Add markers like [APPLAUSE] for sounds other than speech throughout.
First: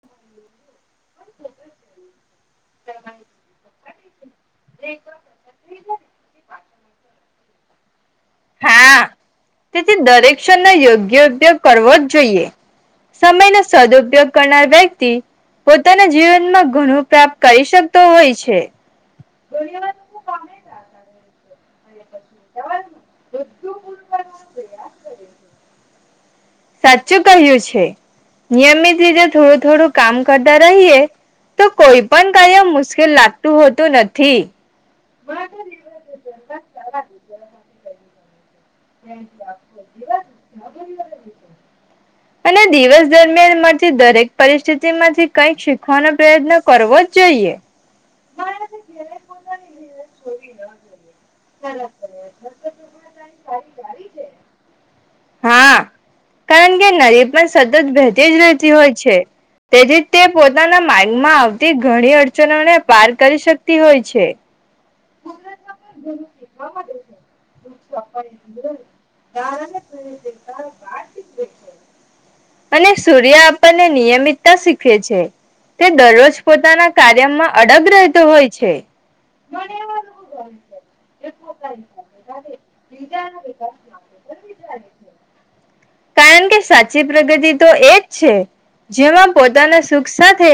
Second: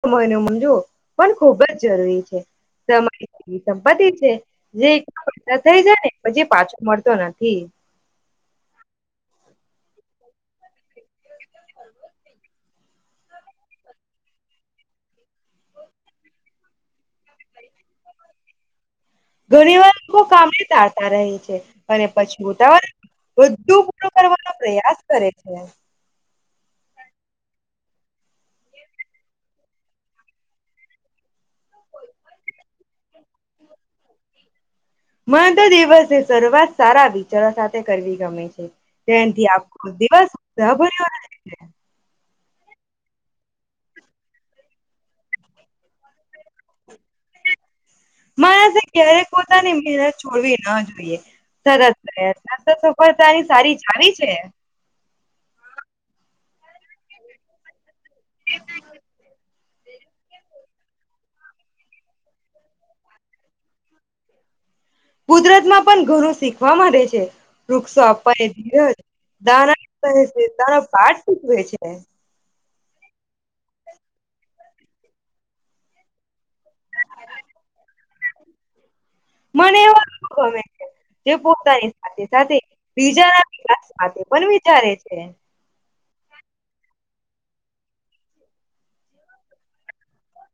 સમય ન માનજો પણ ખૂબ જ જરૂરી છે, સમય એવી સંપત્તિ છે જે એક [UNINTELLIGIBLE] થઈ જાય ને પછી પાછો મળતો નથી. હા તેથી દરેક ક્ષણ નો યોગ્ય ઉપયોગ કરવો જ જોઈએ સમયનો સદઉપયોગ કરનાર વ્યક્તિ પોતાના જીવનમાં ઘણું પ્રાપ્ત કરી શકતો હોય છે. ઘણી વાર લોકો કામે જાતા રહે છે. અને પછી ઉતાવળ બધું પૂરું કરવાનો પ્રયાસ કરે છે. સાચું કહ્યું છે નિયમિત રીતે થોડું થોડું કામ કરતા રહીએ તો કોઈ પણ કારાયમ મુશ્કેલ લાગતું હોતું નથી. મને તો દિવસે શરૂઆત સારા વિચારો સાથે કરવી ગમે છે. તેથી આખો દિવસ [UNINTELLIGIBLE] રહે છે. અને દિવસ દરમિયાન મળથી દરેક પરિસ્થિતિ માંથી કંઈક શીખવાનો પ્રયત્ન કરવો જ જોઈએ. મારાથી ક્યારેક પોતાની મહેનત છોડવીન જોઈએ તરત પ્રયત્ન સરસ સફળતાની સારી ચાવી છે. હા કારણ કે નરી પણ સતત ભે તેજ નથી હોય છે. તેથી તે પોતાના માર્ગમાં આવતી ઘણી અડચનોને પાર કરી શકતી હોય છે. કુદરતમાં પણ ઘરું શીખવા માંડે છે, વૃક્ષો આપાય ધીરજ [UNINTELLIGIBLE] પાઠ શીખવે છે. અને સૂર્ય આપણને નિયમિતતા શીખવે છે, તે દરરોજ પોતાના કાર્યમાં અડગ રહેતો હોય છે. મને એવ ગમે છે જે પોતાની સાથે સાથે બીજાના વ માટે પણ વિચારે છે. કારણ કે સાચી પ્રગતિ તો એ જ છે જેમાં પોતાના સુખ સાથે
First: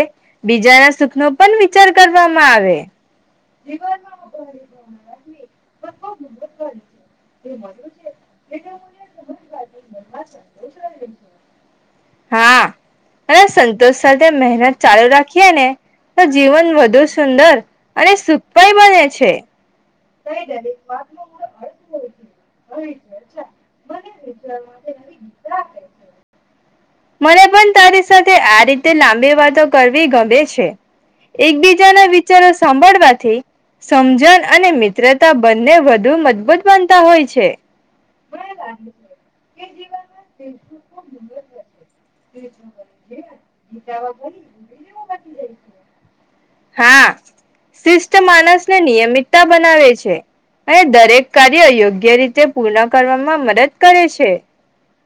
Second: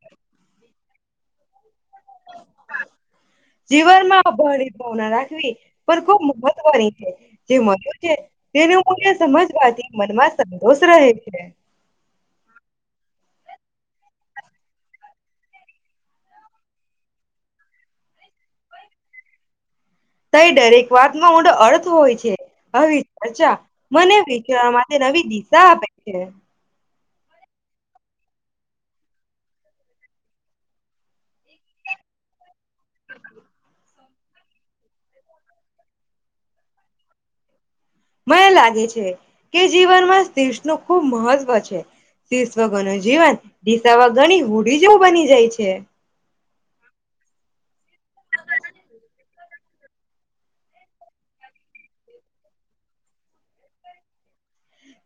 બીજાના સુખનો પણ વિચાર કરવામાં આવે. જીવનમાં અભારની ભાવના રાખવી પણ ખુબ મહત્વની છે જે મુ છે તેનું મૂલ્ય સમજવાથી મનમાં સંતોષ રહે છે. હા અને સંતોષ સાથે મહેનત ચાલુ રાખીએ ને તો જીવન વધુ સુંદર અને સુખાઈ બને છે. તઈ દરેક વાત ન ઊંડો અર્થ હોય છે હવે ચર્ચા મને વિચાર માટે નવી દિશા આપે છે. મને પણ તારી સાથે આ રીતે લાંબી વાતો કરવી ગમે છે એકબીજાના વિચારો સાંભળવાથી સમજણ અને મિત્રતા બંને વધુ મજબૂત બનતા હોય છે. મને લાગે છે કે જીવનમાં દેશ નું ખુબ મહત્વ છે. શિશ્વ ગોનું જીવન દીસાવા ગણી હુંડી જેવું બની જાય છે. હા, શિષ્ટ માનસને નિયમિતતા બનાવે છે અને દરેક કાર્ય યોગ્ય રીતે પૂર્ણ કરવામાં મદદ કરે છે.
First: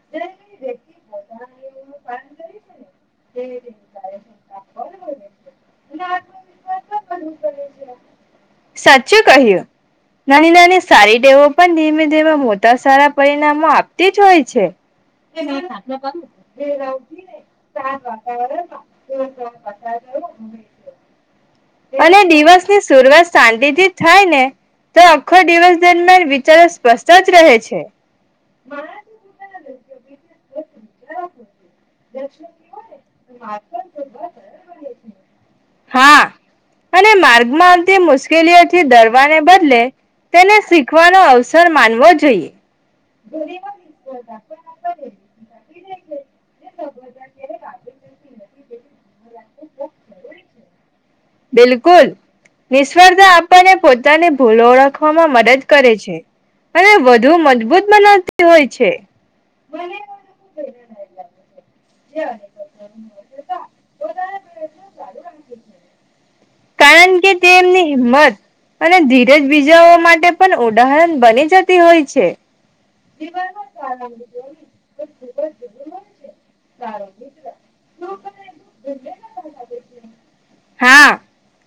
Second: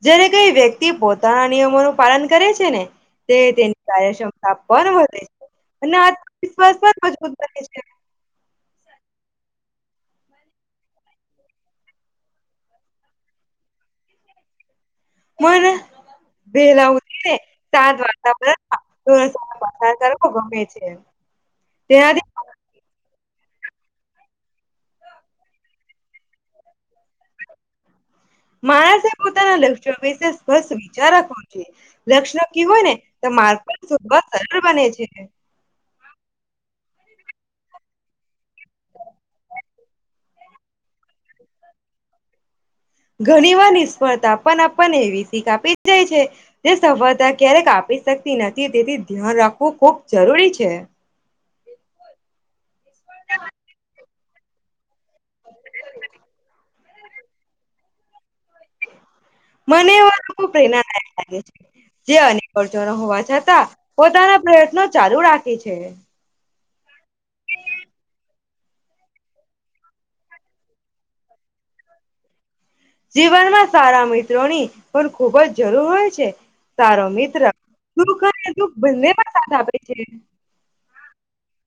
જ્યારે કઈ વ્યક્તિ પોતા નિયમોનું પાલન કરે છે ને તે તેની કાર્યક્ષમતા પણ વધે છે અને આત્મવિશ્વાસ પણ મજબૂત બને છે. સાચું કહ્યું નાની નાની સારી ટેવો પણ ધીમે ધીમે મોટા સારા પરિણામો આપતી જ હોય છે. મને વહેલા ઉઠીને શાંત વાતાવરણમાં થોડો સમય પસાર કરવો ગમે છે. [UNINTELLIGIBLE] અને તેનાથી દિવસ ની શ શરૂવાત શાંતિથી થાય ને તો આખો દિવસ દરમિયાન વિચારો સ્પષ્ટ જ રહે છે. માણસ એ પોતાના લક્ષણ વિશે સ્પષ્ટ વિચાર ધ્યાન રાખવું જોઈએ. લક્ષ્ન કી હોય ને તો માર્ગ પણ સરળ બને છે. હા અને માર્ગમાં આવતી મુશ્કેલીઓથી ડરવાને બદલે તેને શીખવાનો અવસર માનવો જોઈએ. ઘણી વાર નિષ્ફળતા આપને એવી શીખ આપી જાય છે જે સફળતા ક્યારેક આપી શકતી નથી તેથી ધ્યાન રાખવું ખૂબ જરૂરી છે. બિલકુલ નિષ્ફળતા આપણને પોતાની ભૂલો ઓળખવામાં મદદ કરે છે અને વધુ મજબૂત બનાવતી હોય છે. મને એ વા પ્રેરણાદાયક લાગે છે. જે અકર્ચો ન હોવા છતાં પોતાના પ્રયત્નો ચાલુ રાખે છે. કારણ કે તે એમની હિંમત અને ધીરજ બીજાઓ માટે પણ ઉદાહરણ બની જતી હોય છે. જીવનમાં સારા મિત્રોની પણ ખૂબ જ જરૂર હોય છે. સારો મિત્ર સુખ અને દુઃખ બંનેમાં સાથ આપે છે. હા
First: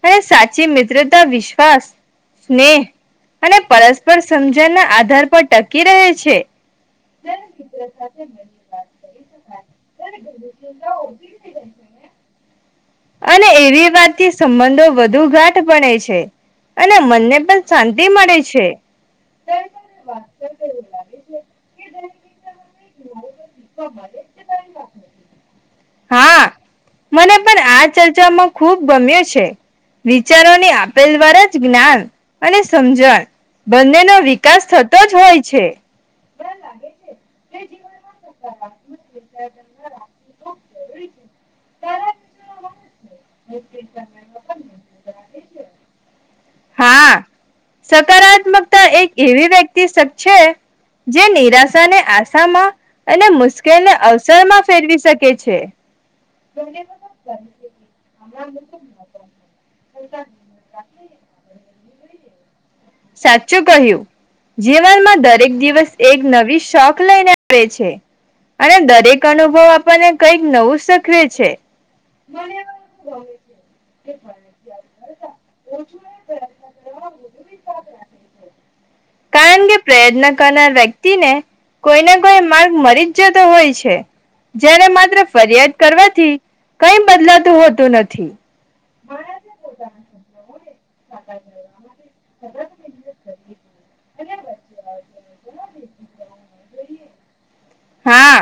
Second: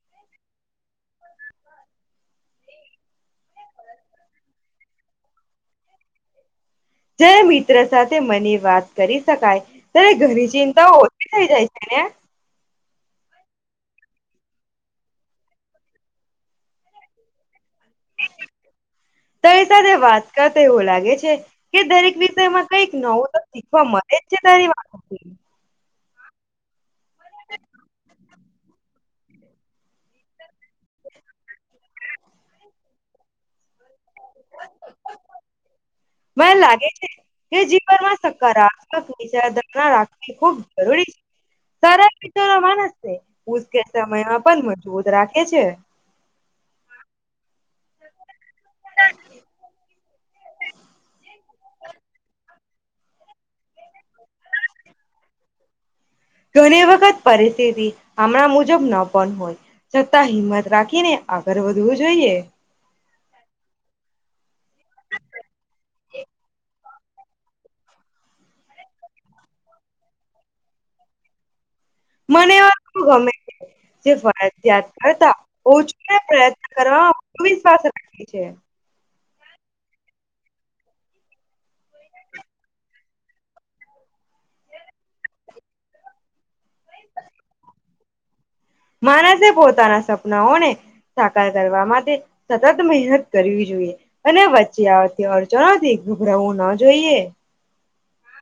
અને સાચી મિત્રતા વિશ્વાસ, સ્નેહ અને પરસ્પર સમજણના આધાર પર ટકી રહે છે. જારે મિત્ર સાથે મને વાત કરી શકાય ત્યારે ઘણી ચિંતાઓ ઓછી થઈ જાય છે ને. અને એવી વાતથી સંબંધો વધુ ગાઠ બણે છે. અને મનને પણ. શાંતિ મળે છે [UNINTELLIGIBLE] તારી સાથે વાત કર તો એવું લાગે છે. કે દરેક વિષયમાં. કઈક નવું તો શીખવા મળેજ છે તારી વાતો. હા! મને પણ આ ચર્ચામાં ખૂબ ગમ્યો છે. વિચારોની આપેલ [UNINTELLIGIBLE] દ્વારા જ જ્ઞાન અને સમજણ બંનેનો વિકાસ થતો જ હોય છે. મને લાગે છે. કે જીવનમાં સકારાત્મક વિચારધારા રાખવી ખુબ [UNINTELLIGIBLE] સરસ મ ન માણસ છે ઉ્કે સમયમાં પણ મજબૂત રાખે છે હા સકારાત્મકતા એક એવી વ્યક્તિ શકે છે. જે નિરાશાને આશામાં અને મુશ્કેલને અવસરમાં ફેરવી શકે છે. ઘણી વખત પરિસ્થિતિ હમણાં મુજબ ન પણ હોય છતાં હિંમત રાખીને [UNINTELLIGIBLE] ઘરે વધું હૂ જોઈએ સાચું કહ્યું જીવનમાં દરેક દિવસ એક નવી શોક લઈને આવે છે. અને દરેક અનુભવ આપણને કંઈક નવું શખવે છે. મને એ ગમે જે ફરજયાત કરતા ઓછો પ્રયત્ન કરવાવામાં વિશ્વાસ [UNINTELLIGIBLE] એ છે કારણ કે પ્રયત્ન કરનાર વ્યક્તિને કોઈને કોઈ માર્ગ મળી જ જતો હોય છે. જ્યારે માત્ર ફરિયાદ કરવાથી કઈ બદલાતું હોતું નથી. માણસે પોતાના સપનાઓ ને સાકાર કરવા માટે સતત મહેનત કરવી જોઈએ. અને વચ્ચે આવતી અડચનોથી ઘભરાવું ન જોઈએ. હા!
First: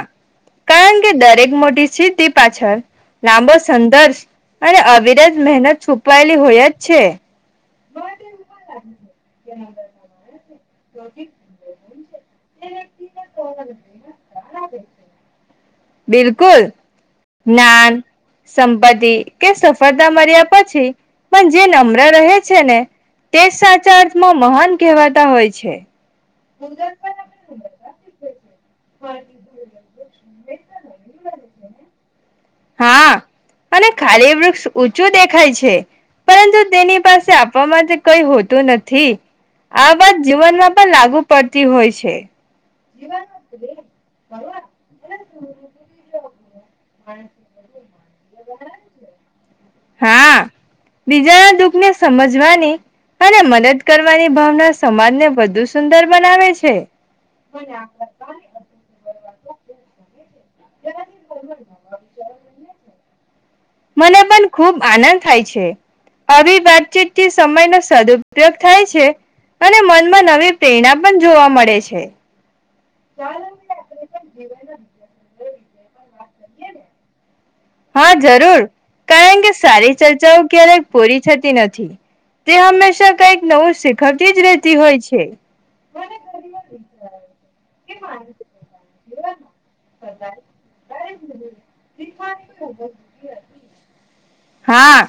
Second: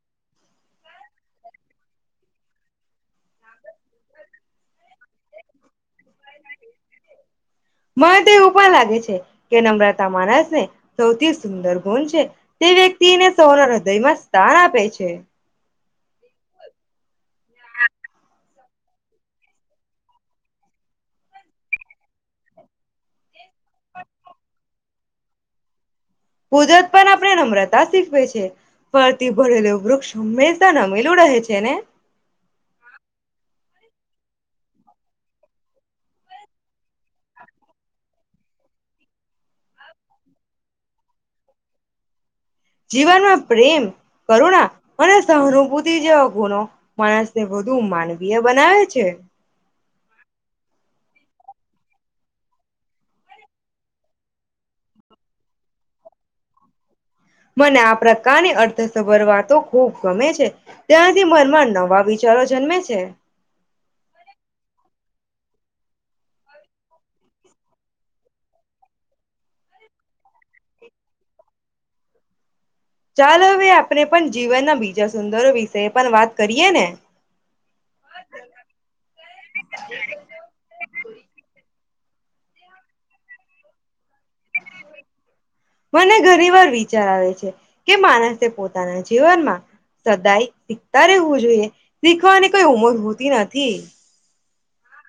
કારણ કે દરેક મોટી સિદ્ધિ પાછળ લાંબો સંઘર્ષ અને અવિરત મહેનત છુપવાયેલી હોય જ છે. મને તો એવું પણ લાગે છે. કે નમ્રતા માણસ ને સૌથી સુંદર ગુણ છે. તે વ્યક્તિને સૌના હૃદયમાં સ્થાન આપે છે. બિલકુલ જ્ઞાન સંપત્તિ કે સફળતા મળ્યા પછી પણ જે નમ્ર રહે છે ને તે સાચા અર્થમાં મહંત કહેવાતા હોય છે. કુદરત પણ આપણે નમ્રતા શીખવે છે ફળથી ભરેલું વૃક્ષ હંમેશા નમેલું રહે છે ને હા અને ખાલી વૃક્ષ ઊંચું દેખાય છે. પરંતુ તેની પાસે આપવા માટે કઈ હોતું નથી આ વાત જીવનમાં પણ લાગુ પડતી હોય છે. જીવનમાં પ્રેમ, કરુણા અને સહાનુભૂતિ જેવા ગુણો માણસને વધુ માનવી બીય બનાવે છે? હા! બીજાના દુઃખ ને સમજવાની, અને મદદ કરવાની ભાવના સમાજને વધુ સુંદર બનાવે છે મને આ પ્રકારની અર્થસભર વાતો ખૂબ ગમે છે. ત્યાંથી મનમાં નવા વિચારો જન્મે છે. મને પણ ખૂબ આનંદ થાય છે અભિ વાતચીતથી સમયનો સદુપયોગ થાય છે અને મનમાં નવી પ્રેરણા પણ જોવા મળે છે. ચાલ હવે આપણે પણ જીવનના બીજા સુંદરો વિષ પણ વાત કરીએ ને. હા જરૂર કારણ કે સારી ચર્ચાઓ ક્યારેક પૂરી થતી નથી. તે હંમેશા કઈક નવું શીખ મને ઘણી વાર વિચાર આવે છે કે માણસે પોતાના જીવનમાં સદાય શીખતા રહેવું જોઈએ શીખવાની કઈ ઉમર હોતી નથી. હા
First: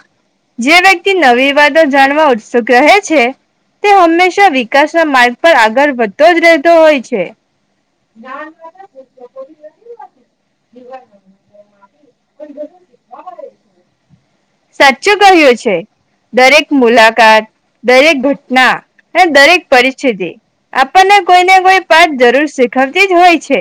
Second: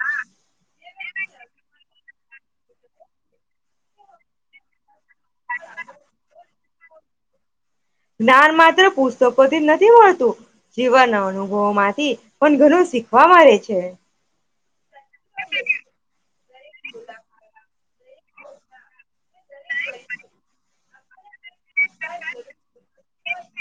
જે વ્યક્તિ નવી વાતોો જાણવા ઉત્સુક રહે છે તે હંમેશા વિકાસ માર્ગ પર આગળ વધતો જ રહે. તો હોય છે. જ્ઞાન માત્ર પુસ્તકોથી જ નથી મળતું જીવન અનુભવો માંથી પણ ઘણું શીખવા મળે છે. સાચું કહ્યું છે દરેક મુલાકાત, દરેક ઘટના અને દરેક પરિસ્થિતિ આપણને કોઈને કોઈ પાઠ જરૂર શીખવતી જ હોય છે.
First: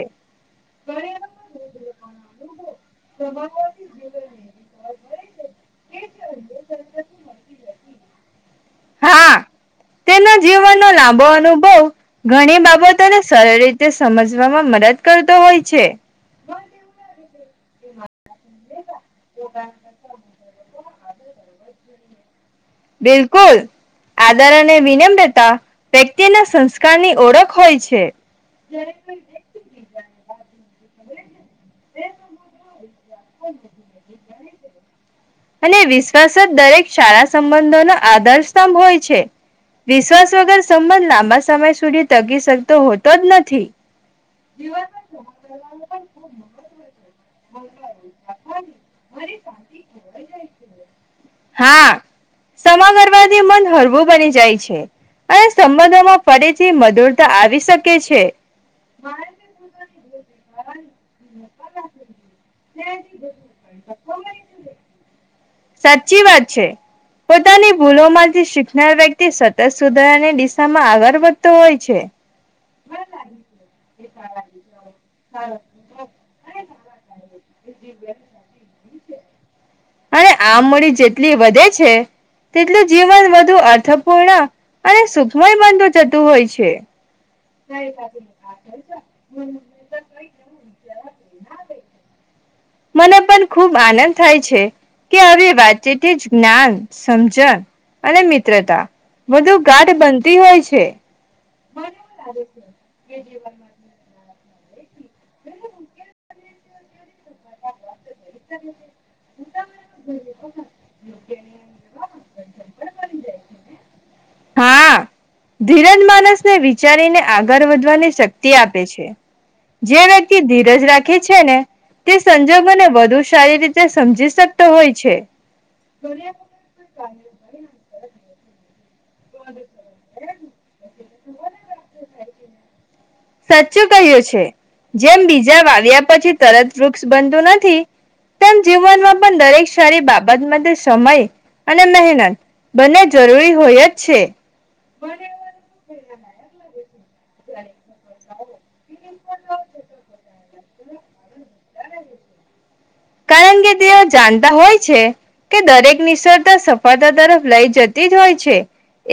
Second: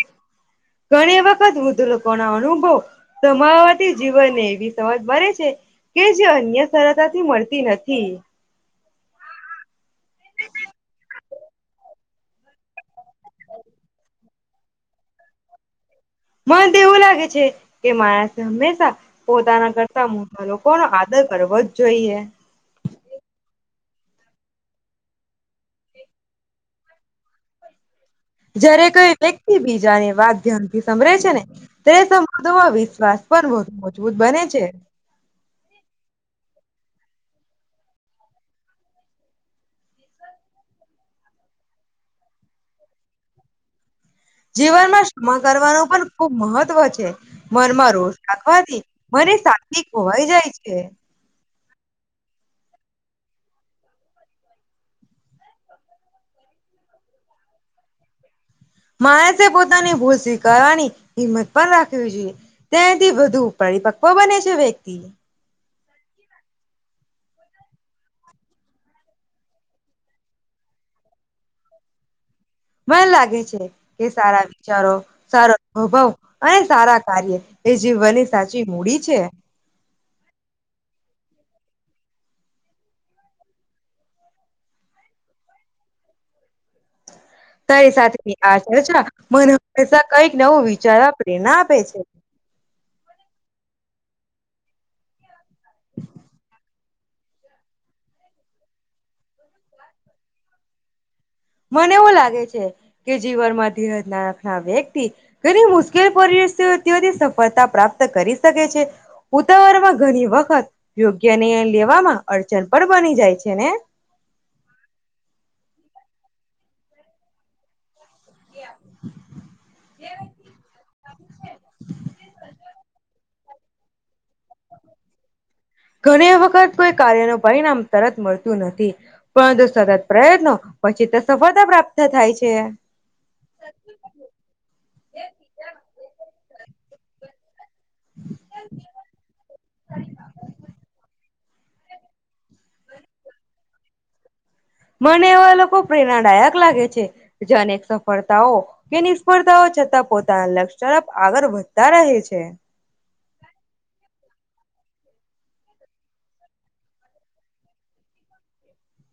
ઘણી વખત વૃદ્ધ લોકો ના અનુભવ સમાવાતી જીવનને એવી સમજ બે છે કે જે અન્ય સરળતાથી મળતી નથી. હા તેના જીવનનો લાંબો અનુભવ ઘણી બાબતોને સરળ રીતે સમજવામાં મદદ કરતો હોય છે. મન તો એવું લાગે છે કે મા હમેશા પોતાના કરતા મોટા લોકોનો આદર કરવો જ જોઈએ. બિલકુલ આદર અને વિનમ્રતા વ્યક્તિના સંસ્કારની ઓળખ હોય છે. જય્યારે કોઈ વ્યક્તિ બીજાને વાત ધ્યાન થી સાંભળે છ છે ને. તે સમબંધોમાં વિશ્વાસ પણ વધુ મજબૂત બને છે. છે. અને વિશ્વાસ જ દરેક શાળા સંબંધોનો આધાર સ્તંભ હોય છે. વિશ્વાસ વગર સંબંધ લાંબા સમય સુધી ટકી શકતો હોતો જ નથી. જીવનમાં ક્ષમા કરવાનું પણ ખૂબ મહત્વ છે. મનમાં રોષ રાખવાથી મને શાંતિ ખોવાઈ જાય છે. હા શમા કરવાથી મન હળવું બની જાય છે અને સંબંધોમાં ફરીથી મધુરતા આવી શકે છે. માણસે પોતાની ભૂલ સ્વીકારવાની હિંમત પણ રાખવી જોઈએ તેથી વધુ પરિપક્વ બને છે વ્યક્તિ. સાચી વાત છે. પોતાની ભૂલોમાંથી શીખનાર વ્યક્તિ સતત સુધારાની દિશામાં આગળ વધતો હોય છે. મને લાગે છે કે સારા વિચારો, સારો અનુભવ અને સારા કાર્ય એ જીવનની સાચી મૂડી છે. અને આ મૂડી જેટલી વધે છે તેટલું જીવન વધુ અર્થપૂર્ણ અને સુખમય બનતું જતું હોય છે. તારી સાથેની [UNINTELLIGIBLE] મને હંમેશા કંઈક નવું વિચારવા પ્રેરણા આપે છે. મને પણ ખુબ આનંદ થાય છે કે હવે. વાચેથીી જ્ઞાન. સમજણ અને મિત્રતા બધું ગાઢ બનતી હોય છે. મને એવું લાગે છે કે જીવનમાં ધીરજ ના. હા વ્યક્તિ ઘણી મુશ્કેલ પ. સળતા પ્રાપ્ત કરી શકે છે ઉતાવરમાં ઘણી વખત યોગ્ય. ને લેવામાં અડચન પણ બની જાય છે ને. હા ધીરજ માનસને વિચારીને આગળ વધવાની.. શક્તિ આપે છે જે વ્યક્તિ ધીરજ રાખે છે ને તે સંજોગોને વધુ.. સારી રીતે સમજી શકતો હોય છે.. ઘણી વખત કોઈ કાર્ય ન પરિણામ તરત મળતું નથી.. પરંતુ સતત પ્રયત્નો પછી તો સફળતા પ્રાપ્ત થાય છે.. સાચું કહ્યું છે જેમ બીજા વાલ્યા પર.. પછી તરત વૃક્ષ બનતું નથી.. તેમ જીવનમાં પણ દરેક સારી બાબત માટે સમય.. અને મહેનત બંને જરૂરી હોય જ છે.. મને એવા લોકો પ્રેરણાદાયક લાગે છે. જે અનેક સફળતાઓ કે નિષ્ફળતાઓ છતાં પોતાના લક્ષ્ય તરપ આગળ વધતા રહે છે.. કારણ કે તેઓ જાણતા હોય છે કે દરેક નિષ્ફળતા સફળતા તરફ લઈ જતી જ હોય છે..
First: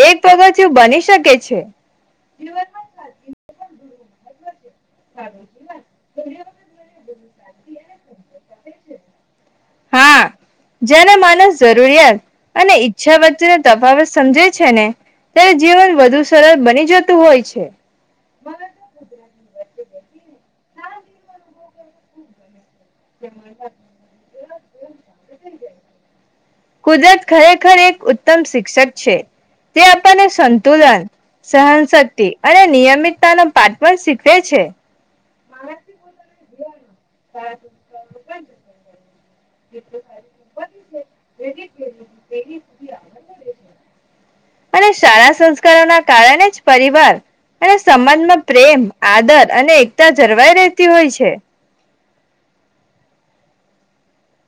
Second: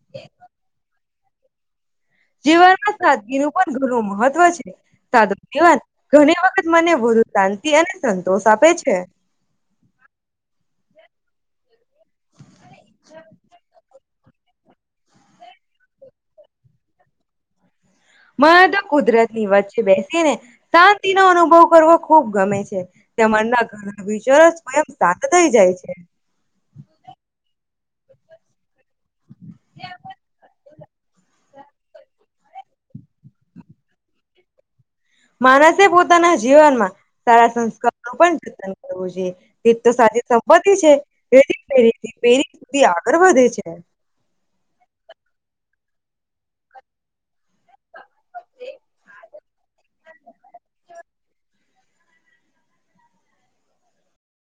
એક પગથિયું બની શકે.. કે છે.. જીવનમાં સાદગીનું પણ.. નુ મહત્વ છે.. સાધવાન ઘણી વખત મને વધુ શાંતિ અને સંતોષ આપે છે.. હા જ્યારે માનસ જરૂ.. જોઈએ અને ઈચ્છા વચ્ચેને તફાવત.. સમજે છે ને ત્યારે જીવન વધુ સરળ બની જતું હોય છે.. મા તો કુદરત ની વાત છે બેસ્ટ.. ને શાંતિ નો અનુભવ કરવો ખુબ ગમે છે.. તેમના ઘર વિચારો સ્વયં શાંત થઈ જાય છે.. કુદરત ખરેખર એક ઉત્તમ શિક્ષક.. છે તે આપણને સંતુલન સહનશક્તિ.. અને નિયમિતતા નો પાઠ પણ શીખેવે છે.. માણસે પોતાના જીવનમાં સારા સંસ્કાર નું પણ જતન કરવું જોઈએ તે તો સાચી સંપત્તિ છે [UNINTELLIGIBLE] પેઢી સુધી આગળ વધે છે.. અને સારા સંસ્કારોના કારણે જ પરિવાર અને સમાજમાં પ્રેમ આદર અને એકતા જળવાઈ રહેતી હોય છે..